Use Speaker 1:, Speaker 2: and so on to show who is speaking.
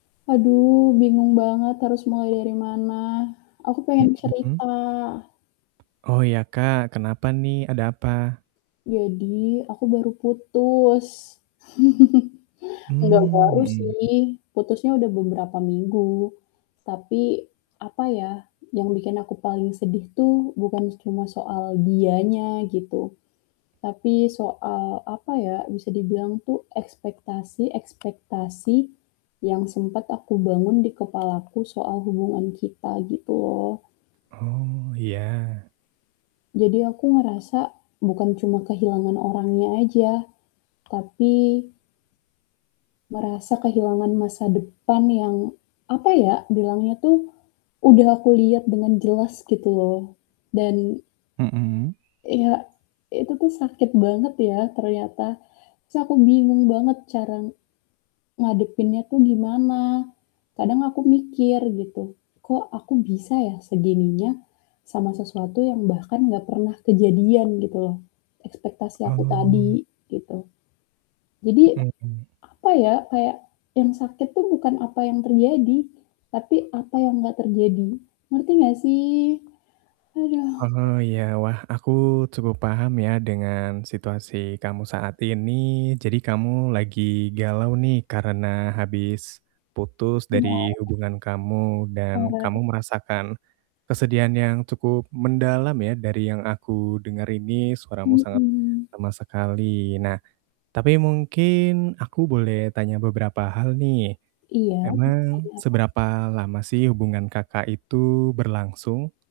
Speaker 1: Aduh bingung banget harus mulai dari mana, aku pengen
Speaker 2: Mhm.
Speaker 1: cerita.
Speaker 2: Oh ya, Kak, kenapa nih? Ada apa?
Speaker 1: Jadi aku baru putus. Nggak
Speaker 2: Mmm,
Speaker 1: baru
Speaker 2: mhm.
Speaker 1: sih, putusnya udah beberapa minggu. Tapi apa ya, yang bikin aku paling sedih tuh bukan cuma soal dianya gitu, tapi soal apa ya, bisa dibilang tuh ekspektasi-ekspektasi yang sempat aku bangun di kepalaku soal hubungan kita gitu loh.
Speaker 2: Oh ya.
Speaker 1: Jadi aku ngerasa bukan cuma kehilangan orangnya aja, tapi merasa kehilangan masa depan yang apa ya, bilangnya tuh udah aku liat dengan jelas gitu loh, dan
Speaker 2: Mmm.
Speaker 1: ya, itu tuh sakit banget ya ternyata. Terus aku bingung banget cara, ngadepinnya tuh gimana. Kadang aku mikir gitu, "Kok aku bisa ya segininya sama sesuatu yang bahkan gak pernah kejadian?" gitu loh. Ekspektasi aku
Speaker 2: Oh.
Speaker 1: tadi gitu. Jadi
Speaker 2: Mmm mmm.
Speaker 1: apa ya, kayak, yang sakit tuh bukan apa yang terjadi, tapi apa yang nggak terjadi, ngerti nggak sih? Haduh.
Speaker 2: Oh iya, wah aku cukup paham ya dengan situasi kamu saat ini, jadi kamu lagi galau nih karena habis putus dari
Speaker 1: Iya.
Speaker 2: hubungan kamu dan kamu
Speaker 1: [unintelligible]
Speaker 2: merasakan kesedihan yang cukup mendalam ya dari yang aku denger ini suaramu sangat
Speaker 1: Mmm.
Speaker 2: lemas sekali. Nah, tapi mungkin aku boleh tanya beberapa hal nih,
Speaker 1: Iya, mau
Speaker 2: emang
Speaker 1: tanya apa?
Speaker 2: seberapa lama sih hubungan Kakak itu berlangsung?